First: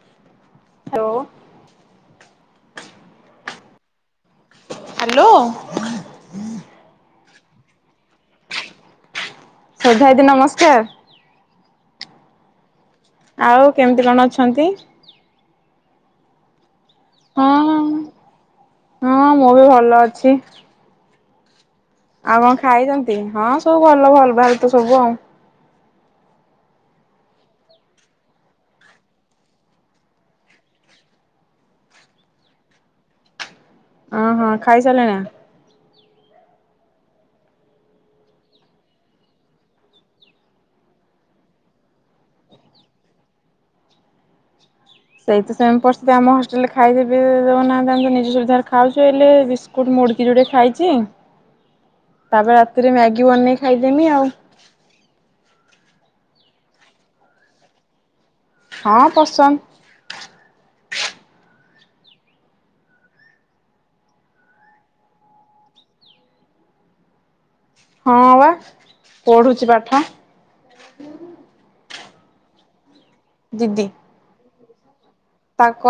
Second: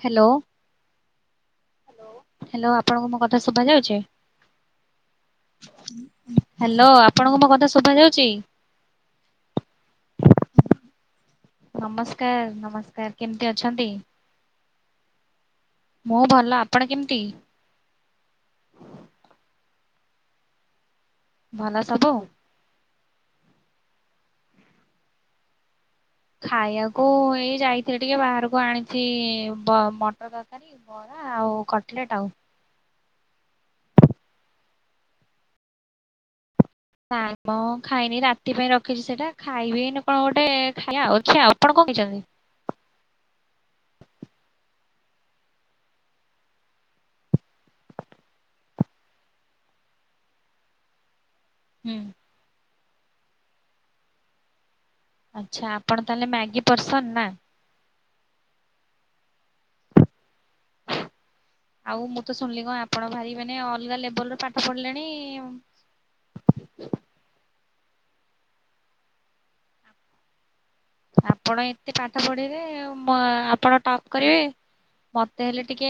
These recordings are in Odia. ହ୍ୟାଲୋ। ହାଲୋ। ହ୍ୟାଲୋ ଆପଣଙ୍କୁ ମୋ କଥା ଶୁଭା ଯାଉଛି? ହାଲୋ। ହ୍ୟାଲୋ ଆପଣଙ୍କୁ ମୋ କଥା ଶୁଭା ଯାଉଛି। ଶ୍ରଧା ଦିଦି ନମସ୍କାର। ନମସ୍କାର ନମ ଆଉ କେମିତି କଣ ଅଛନ୍ତି? ମୁଁ ଭଲ। ଆପଣ କେମିତି? ହଁ ହଁ ହଁ ମୁଁ ବି ଭଲ ଛି ଭଲ ସ ଆଉ କଣ ଖାଇଛନ୍ତି ହଁ ସବୁ ଭଲ ଭଲ ଭାଲ୍ ତ ସବୁ ଆଉ। ଖାଇଆକୁ ଏଇ ଯାଇଥିଲି ଟିକେ ବାହାରକୁ ଆଣିଛି ମଟର ତରକାରୀ ବରା ଆଉ କଟଲେଟ୍ ଆଉ। ଅ ହଁ ଖାଇ ସାରିଲେଣି? ନାଇଁ ବୋଉ ଖାଇନି ରାତି ପାଇଁ ରଖିଛି ସେଇଟା ଖାଇବି ଏଇନେ କଣ ଗୋଟେ ଖାଇଆ ଆଉ ଅଛି ଆଉ ଆପଣ କଣ ଖାଇଛନ୍ତି। ସେଇ ତ ସେମ୍ ପରିସ୍ଥିତି ଆମ ହଷ୍ଟେଲରେ ଖାଇଦେବେ ଦଉନାହାଁନ୍ତି ନିଜ ସୁବିଧାରେ ଖାଉଛୁ ଏଇଲେ ବିସ୍କୁଟ ମୁଡକି ଯୋଡେ ଖାଇଛି। ହୁଁ ତାପରେ ତିରେ ମ୍ୟାଗି ବନେଇ ଖାଇଦେମି ଆଉ ଆଚ୍ଛା ଆପଣ ତାହେଲେ ମ୍ୟାଗି ପର୍ସନ ନା ହଁ ପସନ୍ଦ ଆଉ ମୁଁ ତ ଶୁଣିଲି କଣ ଆପଣ ଭାରି ମାନେ ଅଲଗା ଲେବଲରେ ପାଠ ପଢିଲେଣି ହଁ ବା ପଢୁଛି ପାଠ ଆପଣ ଏ ଏତେ ପାଠ ପଢିଲେ ଆଉ ଆପଣ ଦିଦି ଟପ୍ କରିବେ ମତେ ହେଲେ ଟିକେ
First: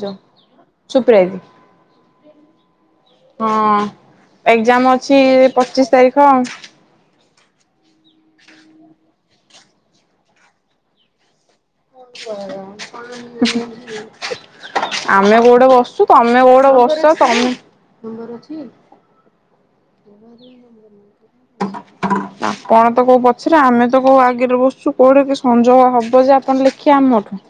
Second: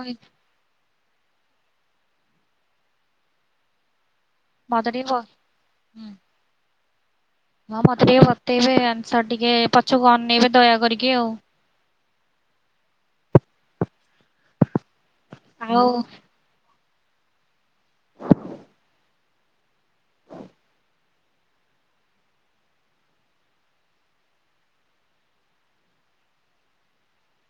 କହି ଚୁପ ରହିବି ହଁ। ଏଗଜାମ୍ ମତେ ଟିକେ ବ ଅଛି ପଚିଶ ହୁଁ। ତାରିଖ ଆଉ ହଁ ମୋତ ଟିକେ ବତେଇବେ ଆ ସାର୍ ଟିକେ ପଛୁକୁ ଅନେଇବେ ଦୟା କରିକି ଆଉ [inaudible] ଆମେ କୋଉଠେ ଆଉ ବସଛୁ ତମେ କୋଉଠେ ବସ ତ ତମେ ନମ୍ବର ଅଛି? ଆପଣ ତ କୋଉ ପଛରେ ଆମେ ତ କୋଉ ଆଗରେ ବସଚୁ କୋଉଠି କି ସଂଯୋଗ ହବ ଯେ ଆପଣ ଲେଖିବେ ଆମଠୁ।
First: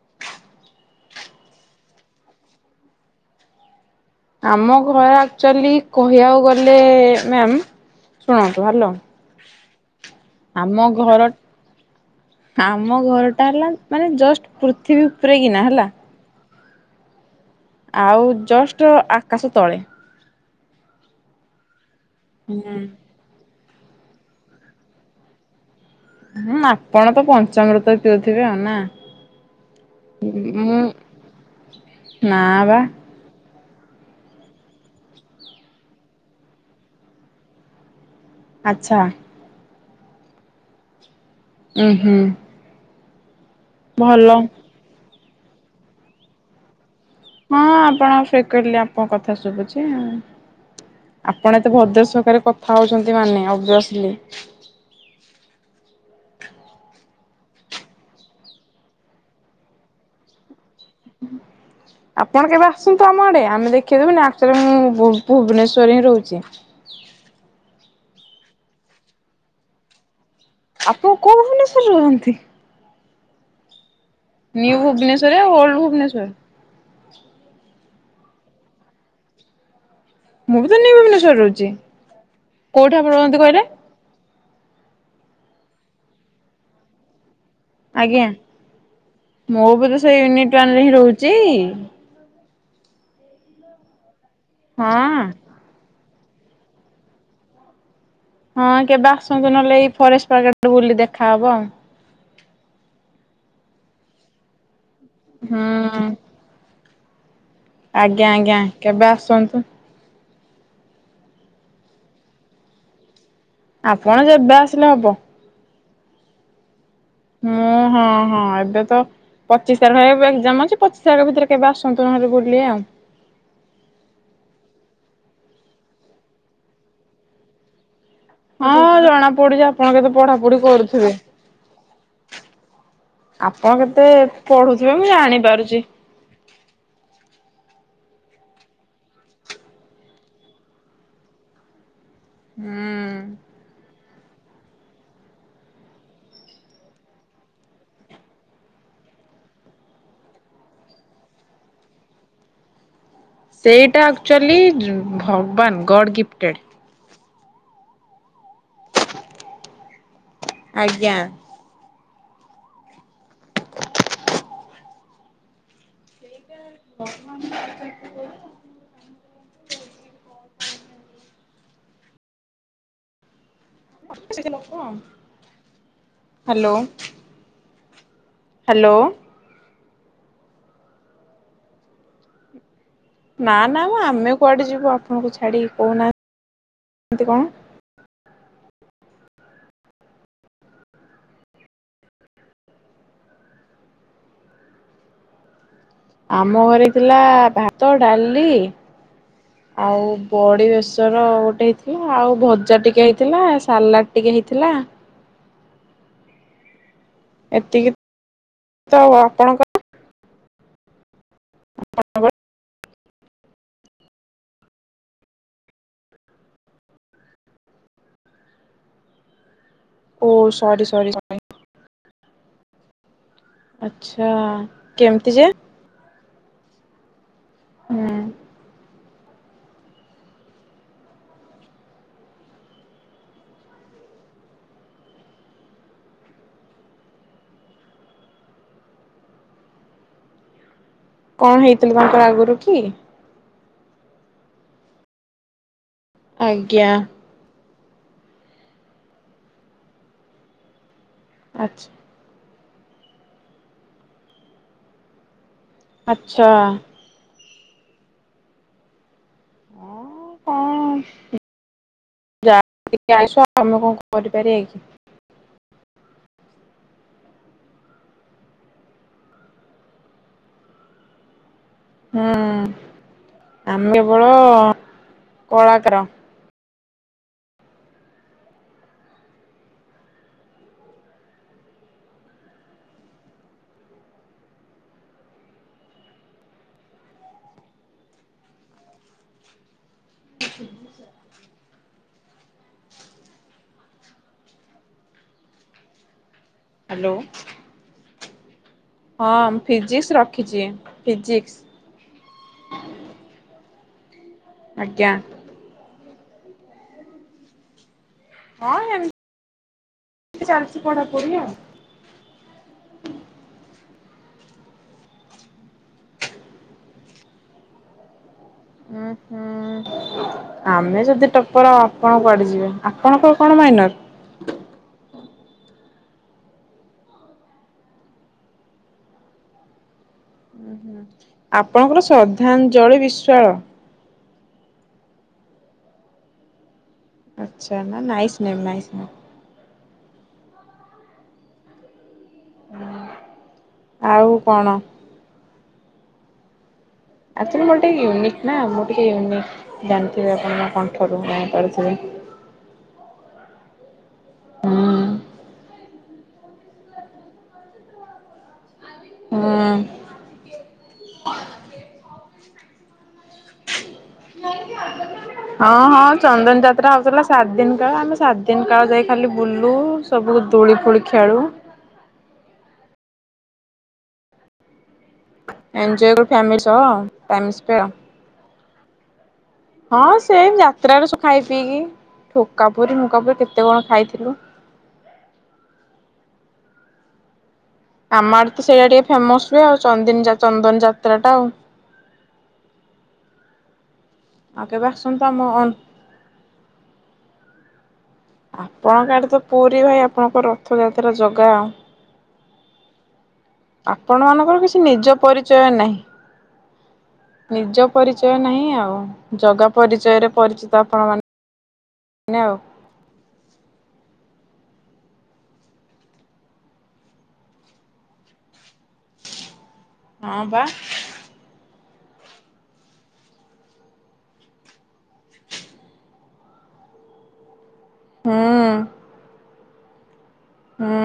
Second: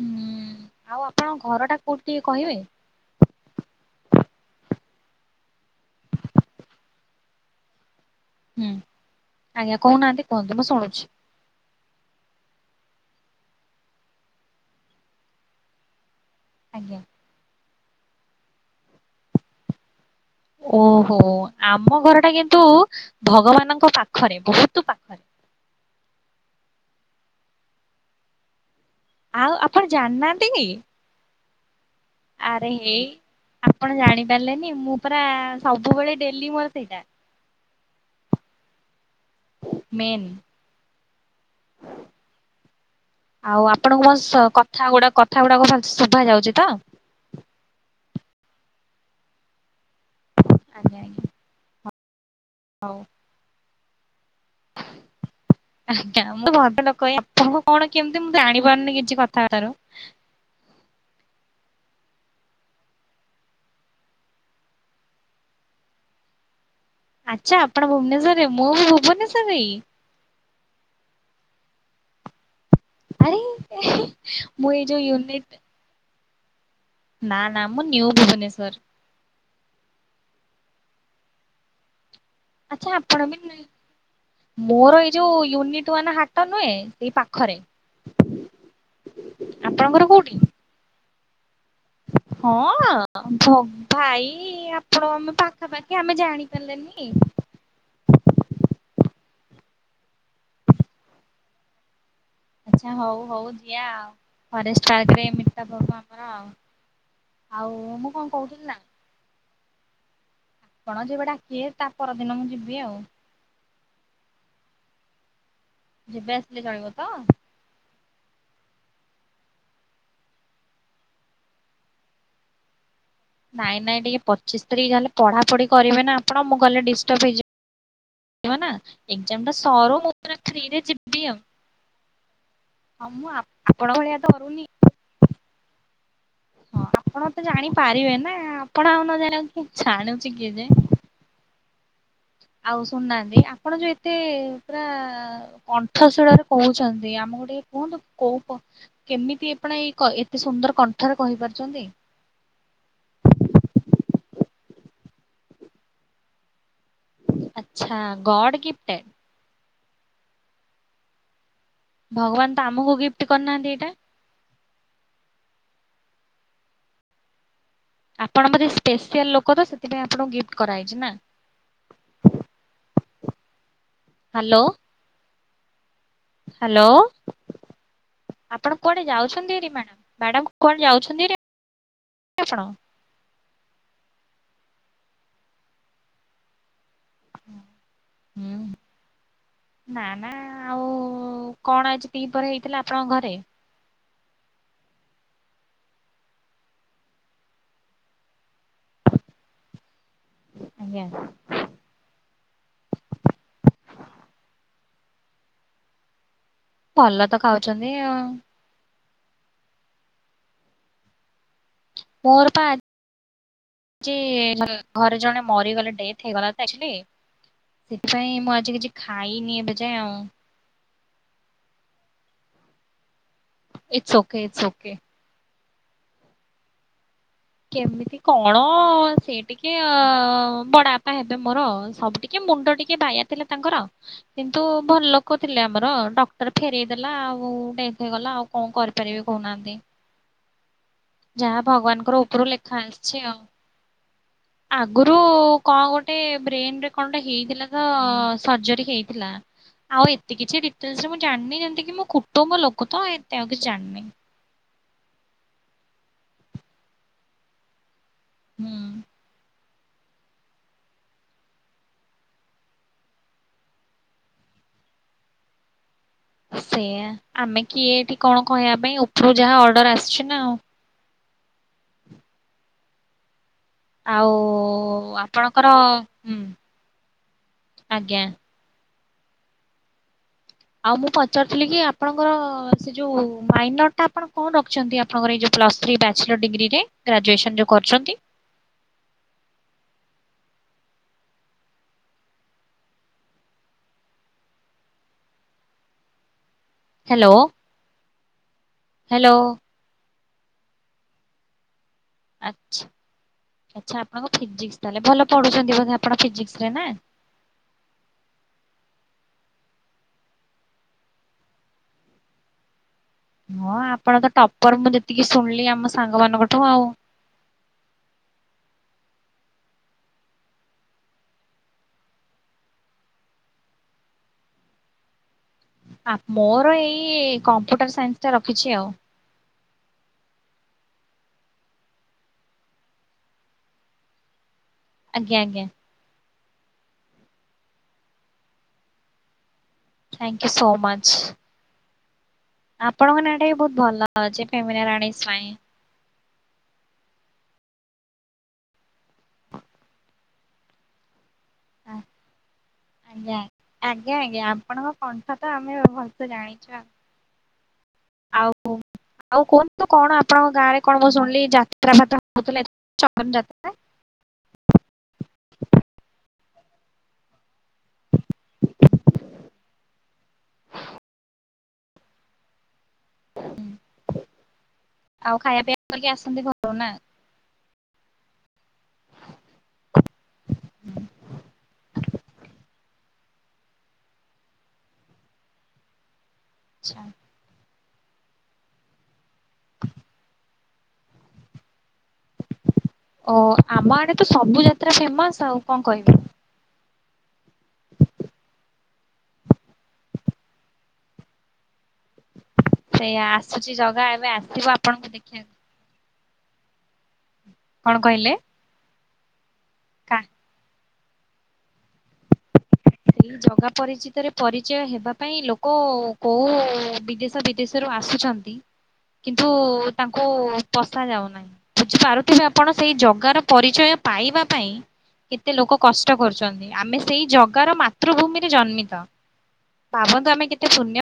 ହୁଁଉଁ ଆଉ ଆପଣଙ୍କ ଘର ଟା କୋଉଟି ଟିକେ କହିବେ? ଆମ ଘର ଆକଚୁଅଲି କହିଆକୁ ଗଲେ ମ୍ୟାମ୍। ଶୁଣନ୍ତୁ ହୁଁ ହ୍ୟାଲୋ ଆଜ୍ଞା କୋହୁନାହାନ୍ତି କୁହନ୍ତୁ ମୁଁ ଆମ ଶୁଣୁଚି। ଘର ଆମ ଘରଟା ହେଲା ମାନେ ଜଷ୍ଟ ପୃଥିବୀ ଉପରେ କିନା ହେଲା। ଆଜ୍ଞା। ଆଉ ଜଷ୍ଟ ଆକାଶ ତଳେ। ଓହୋ ଆ ଆମ ଘରଟା କିନ୍ତୁ ଭଗବାନ ଙ୍କ ପାଖରେ ବୋହୁତୁ ପାଖରେ। ହୁଁ ଆପଣ ତ ପଞ୍ଚାମୃତରେ ପିଉଥିବେ ଆଉ ନା? ଆଉ ଆପଣ ଜାଣନାଆନ୍ତି କି? ନାଆ ଆରେ ବା। ହେଇ ଆପଣ ଜାଣିପାରିଲେନି ମୁଁ ପରା ସବୁବେଳେ ଡେଲି ମୋର ସେଇଟା। ଆଚ୍ଛା। ମେନ୍। ଉଁ ହୁଁ। ଆଉ ଆପଣଙ୍କୁ ମୋ ଭଲ ସହ କଥା ଗୁଡା କ କଥାଗୁଡାକ ଭଲସେ ଶୁଭାଯାଉଚି ତ? ହଁ ଆପଣ ଫ୍ରିକ୍ୱିଟଲି ଆପଣଙ୍କ କଥା ଶୁଭୁଚି। ଚିଁ ଆଜ୍ଞା ଆଜ୍ଞା ଆପଣ ଏତେ ଭଦ୍ର ସହକାରେ କଥା ହୋଉଚନ୍ତି ମାନେ ଅଭିଅସ୍ ଲେ ଆଜ୍ଞା ମୁଁ ଭଲ ଲୋକ ଏଇ ଆପଣଙ୍କୁ କଣ କେମତି ମୁଁ ଜାଣିପାରୁନି କିଛି କଥାବାର୍ତ୍ତା ରୁ। ଆପଣ କେବେ ଆସନ୍ତୁ ଆମ ଆଡେ ଆମେ ଦେଖେଇ ଦୋବୁନି ଆକଚୁଅଲି ମୁଁ ଭୁ-ଭୁବନେଶ୍ଵରରେ ହିଁ ରହୁଚି। ଆଚ୍ଛା ଆପଣ ଭୁବନେଶ୍ଵରରେ ମୁଁ ବି ଭୁବନେଶ୍ଵରରେ ହିଁ। ଆପଣ କୋଉ ଭୁବନେଶ୍ଵରରେ ରହନ୍ତି? ଆରେ ଏଃ ନିଉ ଭୁବନେଶ୍ୱରରେ ୟା ଓଲଡ୍ ଭୁବନେଶ୍ଵର? ନା ନା ମୁଁ ନିଉ ଭୁବନେଶ୍ଵର। ମୁଁ ବି ତ ନିଉ ଭୁବନେଶ୍ୱରରେ ରହୁଚି। ଆଚ୍ଛା କୋଉଠି ଆପଣ ବି ରହନ୍ତି କଇଲେ? ମୋର ଏଇ ଯୋଉ ୟୁନିଟ ୱାନ୍ ହାଟ ନୁହେଁ ସେଇ ପା ଆଜ୍ଞା ମୁଁ ବି ତ ଆପଣଙ୍କର ସେଇ କୋଉଠି? ୟୁନିଟ୍ ୱାନରେ ହଁ ରହୁ ଚି ହଁଅଁ ଭଗ୍-ଭାଇ ଈ ଆପଣ ହଁ ଆମେ ପାଖା ପାଖ କି ଆମେ ଜାଣି ପାରିଲେନି। ହଁ କେବେ ଆସନ୍ତୁ ନହେଲେ ଏଇ ଫରେଷ୍ଟ୍ [unintelligible] ବୁଲି ଦେଖାହବ ଆଉ। ଆଚ୍ଛା ହୋଉ ହୋଉ ଯିିଆ ଆଉ ଫରେଷ୍ଟ୍। ପାର୍କରେ ମିଟପ ହବ ହୁଁ ଆମର ଆଉ। ଆଉ ମୁଁ କଣ ଆଜ୍ଞା ଆଜ୍ଞା କହୁଥିଲି କେବେ ଆସନ୍ତୁ। ଆପଣ ଯେବେ ଡାକିବେ ତା ପରଦିନ ମୁଁ ଯିବି ଆଉ। ଆପଣ ଯେବେ ଆସିଲେ ହବ। ଯେବେ ଆସିଲେ ଚଳିବ ତ? ହୁଁ ହଁ। ହଁ ଏବେ ତ ପଚିଶ ତାରିଖ ଏକ୍ଜାମ ଅଛି ପଚିଶ ତାରିଖ ଭିତରେ କେବେ ଆସନ୍ତୁ ନହେଲେ ବୁଲି ଆଉ। ନାଇଁ ନାଇଁ ଟିକେ ପଚିଶି ତାରିଖ ହେଲେ ପଢା଼ପଢି଼ କରିବେ ନା ଆପଣ ମୁଁ ଗଲେ ଡିଷ୍ଟର୍ବ ହେଇଯିବ ନା। ହଁ ଜଣା ଏକ୍ଜାମ ଟା ପଡୁଛି ଆପଣ ସରୁ ମୁଁ କେତେ ପୁରା ପଢା଼ପଢି଼ ଫ୍ରିରେ କରୁଥିବେ ଯିବି ଆଉ। ହଁ ମୁଁ ଆପଣ ଆପଣଙ୍କ କେତେ ଭଳିଆ ଡରୁନି। ପଢୁ଼ଥିବେ ମୁଁ ଜାଣି ପାରୁଛି। ହଁ ଆପଣ ତ ଜାଣିପାରିବେ ନା ଆପଣ ଆଉ ନ ଜାଣ ଜାଣୁଛି କିଏ ଯେ? ଆଉ ହୁଁ। ଶୁଣନାହାନ୍ତି ଆପଣ ଯୋ ଏ ଏତେ ପୁରା କଣ୍ଠଶିଳରେ କହୁଛନ୍ତି ଆମକୁ ଟିକେ କୁହନ୍ତୁ କୋଉ କେମିତି ଏପଣ ଏଇ ଏତେ ସୁନ୍ଦର କ ଠରେ କହିପାରୁଛନ୍ତି। ସେଇଟା ଆକ୍ଚୁଆଲି ଭଗବାନ ଗଡ଼ ଗିଫ୍ଟେଡ଼। ଆଚ୍ଛା ଗଡ ଗିଫ୍ଟେଡ଼୍। ଆଜ୍ଞା। ଭଗବାନ ତ ଆମକୁ ଗିଫ୍ଟ କରନାହାନ୍ତିି ଏଇଟା। କଥା ସେଥିପାଇଁ ଆପଣଙ୍କୁ ଗିଫ୍ଟ କରାହେଇଛି ନା। ସେ ହ୍ୟାଲୋ ଲୋକ ହ୍ୟାଲୋ। ଆପଣ ହ୍ୟାଲୋ କୁଆଡେ଼ ଯାଉଛନ୍ତି ହେରି ମ୍ୟାଡ଼ାମ୍? ମ୍ୟାଡାମ କୁଆଡ଼େ ଯାଉଛନ୍ତି ଆପଣ? ନା ନା ଆମେ କୁଆଡେ ଯିବୁ ଆପଣଙ୍କୁ ଛାଡି଼କି କହୁନାହାନ୍ତି? କେମିତି କ ହୁଁ ନା ନା ଆଉ କଣ ଆଜି ଦିପହରେ ହେଇଥିଲା ଆପଣଙ୍କ ଘରେ? ଆମ ଘରେ ଥିଲା ଭାତ ଡାଲି ଆଉ ବଡି ଆଜ୍ଞା ବେଶର ଗୋଟେ ହେଇଥିଲା ଆଉ ଭ ଜା ଟିକେ ହେଇଥିଲା ସାଲାଡ଼୍ ଟିକେ ହେଇଥିଲା। ଭଲ ତ ଏତିକି ଖାଉଛନ୍ତି ଆଉ। ତ ଆଉ ଆପଣ କଣ? ମୋର ପା ଘରେ ଜଣେ ମରିଗଲେ ଡେଥ୍ ହେଇଗଲା ସେଥିପାଇଁ ମୁଁ ଆଜି କିଛି ଖାଇନି ଏବେ ଯାଏ ଆଉ ଓ ସରି ସରି ଇଟ୍ସ ଆଚ୍ଛା ଓକେ ଇଟ୍ସ ଓକେ। କେମତି ଯେ? ହୁଁ କେମିତି କଣ? ସେ ଟିକେ ଅ ବଡାଆପା ହେବେ ମୋର ସବୁ ଟିକେ ମୁଣ୍ଡ ଟିକେ ବାୟା ଥିଲା ତାଙ୍କର କିନ୍ତୁ ଭଲ ଲୋକ ଥିଲେ ଆମର ଡକ୍ଟର ଫେରଇ ଦେଲା ଆଉ ଡେଥ୍ ହେଇଗଲା ଆଉ କଣ କରିପାରିବି କହୁନାହାଁନ୍ତି। କଣ ଯାହା ହେଇଥିଲେ ଭଗବାନଙ୍କର ତାଙ୍କର ଉପରୁ ଆଗରୁ ଲେଖା କି? ଆସିଛି ଆଉ ଆଗୁରୁ କଣ ଗୋ ଟେ ବ୍ରେନରେ ଆଜ୍ଞା କଣ ଗୋଟେ ହେଇଥିଲା ତ ସର୍ଜରୀ ହେଇଥିଲା ଆଉ ଏତେ କିଛି ଡିଟେଲେସ ମୁଁ ଜାଣିନି ଯେମତି ଆଚ୍ଛା କି ମୋ କୁଟୁମ୍ବ ଲୋ କୁ ତ ଏତେ ଆଉ କିଛି ଜାଣିନି। ଆଚ୍ଛା। ହୁଁ। ଅ ଆମେ କଣ କରିପାରିଆ କି? ସେଇଆ ଆମେ କିଏ ଏଠି କଣ କହିବା ପାଇଁ ଉପରୁ ଯାହା ଅର୍ଡର ଆସିଛି ନା ଆଉ। ହୁଁ। ଆମେ କେବଳ ଆଉ ଆପଣଙ୍କର କଳାକାର ହୁଁ ଆଜ୍ଞା। ଆଉ ମୁଁ ପଚାରୁଥିଲି କି ଆପଣଙ୍କର ସେ ଯୋଉ ମାଇନର ଟା ଆପଣ କଣ ରଖିଛନ୍ତି ଆପଣଙ୍କର ଏଇ ଯୋଉ ପ୍ଲସ ଥ୍ରୀ ବ୍ୟାଚଲର ଡିଗ୍ରୀରେ ଗ୍ରାଜୁଏସନ ଯୋଉ କରୁଛନ୍ତି [inaudible] ହାଲୋ। ହ୍ୟାଲୋ ହଁ ହ୍ୟାଲୋ ଫିଜିକ୍ସର ରଖିଚି ଫିଜିିକ୍ସ ଆଚ୍ଛା। ଆଚ୍ଛା। ଆପଣଙ୍କ ଫିଜିକ୍ସ ତାହେଲେ ଆଜ୍ଞା ଭଲ ପଢୁଛନ୍ତି ବୋଧେ ଆମର ଫିଜିକ୍ସରେ ନା ହଁ ଚାଲିଛି ପଢାପଢି ଆଉ ହଁ ଆପଣ ତ ଟପର ମୁଁ ଯେତିକି ଶୁଣିଲି ଆମ ସାଙ୍ଗ ମାନଙ୍କଠୁ ଆଉ ଉଁ ହୁଁ ଆମେ ଯଦି ଟପର ଆପଣ କୁଆଡେ ଯିବେ ଆପଣଙ୍କ କଣ ମାଇନର? ଆ ମୋର ଏଇ କମ୍ପ୍ୟୁଟର ସାଇନ୍ସଟା ରଖିଛି ଆଉ। ଆପଣଙ୍କର ଶ୍ରଦ୍ଧାଞ୍ଜଳି ବିଶ୍ଵାଳ ଆଜ୍ଞା ଆଜ୍ଞା ଆଚ୍ଛା ନା nice name nice name. Thank you so much. ଆପଣଙ୍କ ନାଁ ଟା ବି ବହୁତ ଭଲ ଆଉ ଅଛି କଣ ପ୍ରେମିଣା ରାଣୀ ସ୍ଵାଇଁ। ଆକ୍ଚୋଲି ମୋର ଟିକେ ୟୁନିକ୍ ନାଁ ମୁଁ ଟିକେ ୟୁନିକ୍ ଜାଣିଥିବେ ଆପଣ ମୋ କଣ୍ଠରୁ ଜାଣିପାରୁଥିବେ ଆଜ୍ଞା ଆଜ୍ଞା ଆଜ୍ଞା ଆପଣଙ୍କ କଣ୍ଠ ତ ଆମେ ଭ ଜାଣିଛ ଆଉ ଆଉ ହୁଁ। କୁହନ୍ତୁ କଣ ଆପଣଙ୍କ ଗାଁ ରେ କଣ ମୁଁ ଶୁଣିଲି ଯାତ୍ରା ଫାତ୍ରା ହଉଥିଲେ ଚପନ [unintelligible] ହଁ ହଁ ଚନ୍ଦନ ଯାତ୍ରା ହଉଥିଲା ସାତ ଦିନ କାଳ ଆମେ ସାତ ଦିନ କାଳ ଯାଇ ଖାଲି ବୁଲୁ ସବୁ ଦୋଳି ଫୁଳି ଖେଳୁ। ଆଉ ଖାଇବା ପିଇବା କରିକି ଏନୋଜଏ କରୁ ଆସନ୍ତି ଫ୍ୟାମିଲ ଘରୁ ନା ସହ। [unintelligible] ହଁ ସେ ଯାତ୍ରାରେ ସବୁ ଖାଇ ପିଇକି ଠୋକା ପୁରରି ନୁକା ପୁରୀ କେତେ କଣ ଖାଇଥିଲୁ। ଆଛା। ଆମର ତ ସେଇଟା ଟିକେ ଫେମସ ହୁହେ ଆଉ ଚନ୍ଦିନ ଚନ୍ଦନ ଯାତ୍ରା ଟା ଆଉ। ଓ ଆମ ଆଡେ ତ ସବୁ ଆଉ କେବେ ଯାତ୍ରା ଆସନ୍ତୁ ଆମ ଫେମସ ଆଉ କଣ କହିବି? ଆପଣ କାଡେ ତ ପୁରୀ ଭାଇ ଆପଣଙ୍କ ରଥଯାତ୍ରା ଜାଗା ସେଇୟା। ଆପଣ ମାନଙ୍କର କିଛି ନିଜ ପରିଚୟ ନାହିଁ। ନିଜ କଣ କହିଲେ? ପରିଚୟ ନାହିଁ ଆଉ। ଜଗା କା ପରିଚୟରେ ପରିଚିତ [unintelligible] ଏଇ ଜଗା ପରିଚିତରେ ପରିଚୟ ହେବା ପାଇଁ ଲୋକ କୋଉ ବିଦେଶ ବିଦେଶରୁ ଆସୁଛନ୍ତି। କିନ୍ତୁ ତାଙ୍କୁ ହଁ ବା ପଶା ଯାଉ ନାହିଁ। ବୁଝିପାରୁଥିବେ ଆପଣ ସେଇ ଜଗାର ପରିଚୟ ପାଇବା ପାଇଁ କେତେ ଲୋକ କଷ୍ଟ କରୁଛନ୍ତି ଆମେ ସେଇ ଜ ଗରମା ତୃଭୂମିରେ ହୁଁ ଜନ୍ମିତ ଭାବନ୍ତୁ ଆମେ କେତେ ହୁଁ। ପୁଣ୍ୟ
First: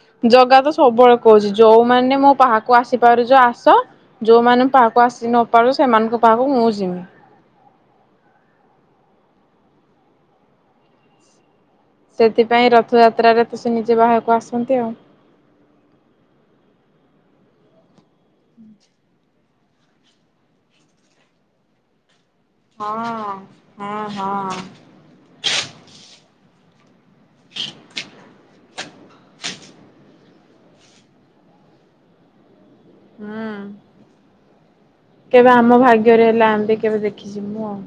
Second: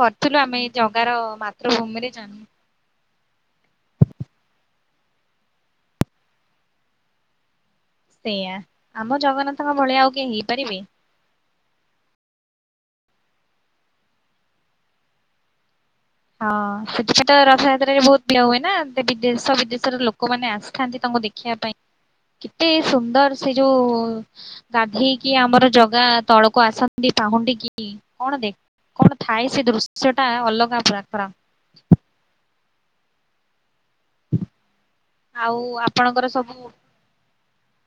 କରିଥିଲୁ ଆମେ ଜଗା ଏଇ ତ ଜଗାର ସବୁବେଳେ କହୁଛି ମାତୃଭୂମିରେ ଯୋଉମାନୋନ ମୋ ଜନ୍ମ ପାହାକୁ ଆସି ାରୁଛ ଆସ ଯୋଉମାନେ ପାହାକୁ ଆସି ନପାରୁ ସେମାନଙ୍କ ପାହାକୁ ମୁଁ ଯମି ଆଜ୍ା ଆମ ଜଗନ୍ନାଥଙ୍କ ଭଳିଆ ଆଉ କିଏ ହେଇପାରିବି। ସେଥିପାଇଁ ରଥଯାତ୍ରାରେ ତ ସେ ନିଜେ ବାହାକୁ ଆସନ୍ତି ଆଉ। ହଁ [inaudible] ତ ରଥଯାତ୍ରାରେ ବହୁତ [inaudible] ବିଦେଶ ବି ଦେଶର ଲୋକମାନେ ଆସିଥାନ୍ତି ତାଙ୍କୁ ଦେଖିବା ପାଇଁ କେତେ ହଁ ସୁନ୍ଦର ସେ ଯୋଉ ହଁ ହଁ ଗାଧେଇକି ଆମର ଜଗା ତଳକୁ କ [inaudible] ଦ ପାହୁଡି କି କଣ ଦେଖ କଣ ଥାଏ ସେ ଦୃଶ୍ୟ ା ଅଲଗା ପୁରା [unintelligible] ହଁ। କେବେ ଆଉ ଆମ ଆପଣଙ୍କର ଭାଗ୍ୟରେ ହେଲା ସବୁ ଏମତି କେବେ ଦେଖିଛି ମୁଁ ଆଉ।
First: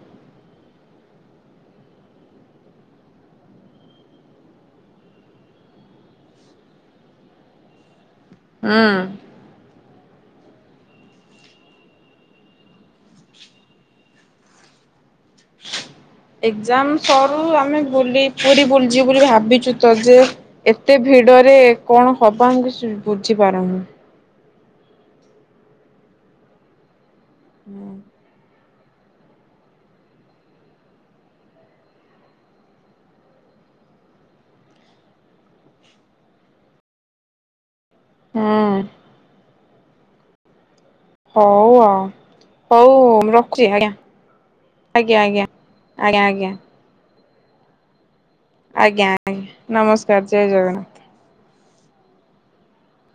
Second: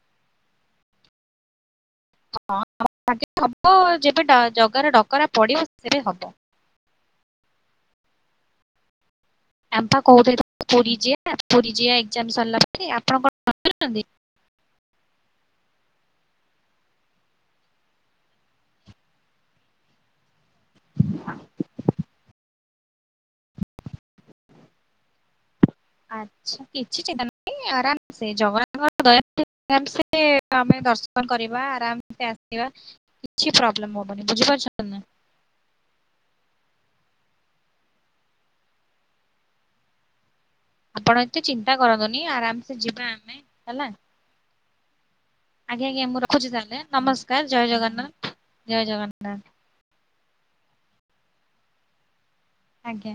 ହଁ ହବ [unintelligible] ଯେବେ ଜାଗାର ଡକରା ପଡିବ ସେବେ ହବ। ହଁ। ଆପ କହୁଥିଲେ ପୁରୀ [unintelligible] ପୁରୀ ଜିଆ ଏଜାମ ସରିଲା ପରେ ଆପଣ କଣଛନ୍ତି? ଏକଯାମ ସରୁ ଆମେ ବୁଲି ପୁରୀ ବୁଲୀ ଯିବୁ ବୋଲି ଭାବିଛୁ ତ ଯେ ଏତେ ଭିଡରେ କଣ ହବା ଆମେ କିଛି ବୁଝୀ ପାରୁନୁ। ଆଚ୍ଛା କିଛି ଚିନ୍ତା ଆରାମ ସେ ଜବ ତାଙ୍କର ଦୟା ହେଲେ ଆରମସେ ଆମେ ଦର୍ଶନ କରିବା ଆରାମସେ ଆସିବା କିଛି ପ୍ରୋବ୍ଲେମ ହବନି ବୁଝିପାରୁ ଛନ୍ତି ନା ନାଇଁ? ହଁ। ଆପଣ ଏତେ ହଉ ଚିନ୍ତା ଆଉ କରନ୍ତୁନି ଆରାମସେ ହଉ ଯିବା ଆମେ ରଖୁଛି ହେଲା। ଆଜ୍ଞା ଆଜ୍ଞା ଆଜ୍ଞା। ଆଜ୍ଞ ଆଜ୍ଞା ମୁଁ ରଖଛି ତାହେଲେ ନମସ କାର ଜୟ ଜଗନ୍ନାଥ। ଜୟ ଆଜ୍ଞା ଆଜ୍ଞା ଜଗନ୍ନାଥ ନମସ୍ ଜୟ ଜଗନ୍ନାଥ। ଆଜ୍ଞା।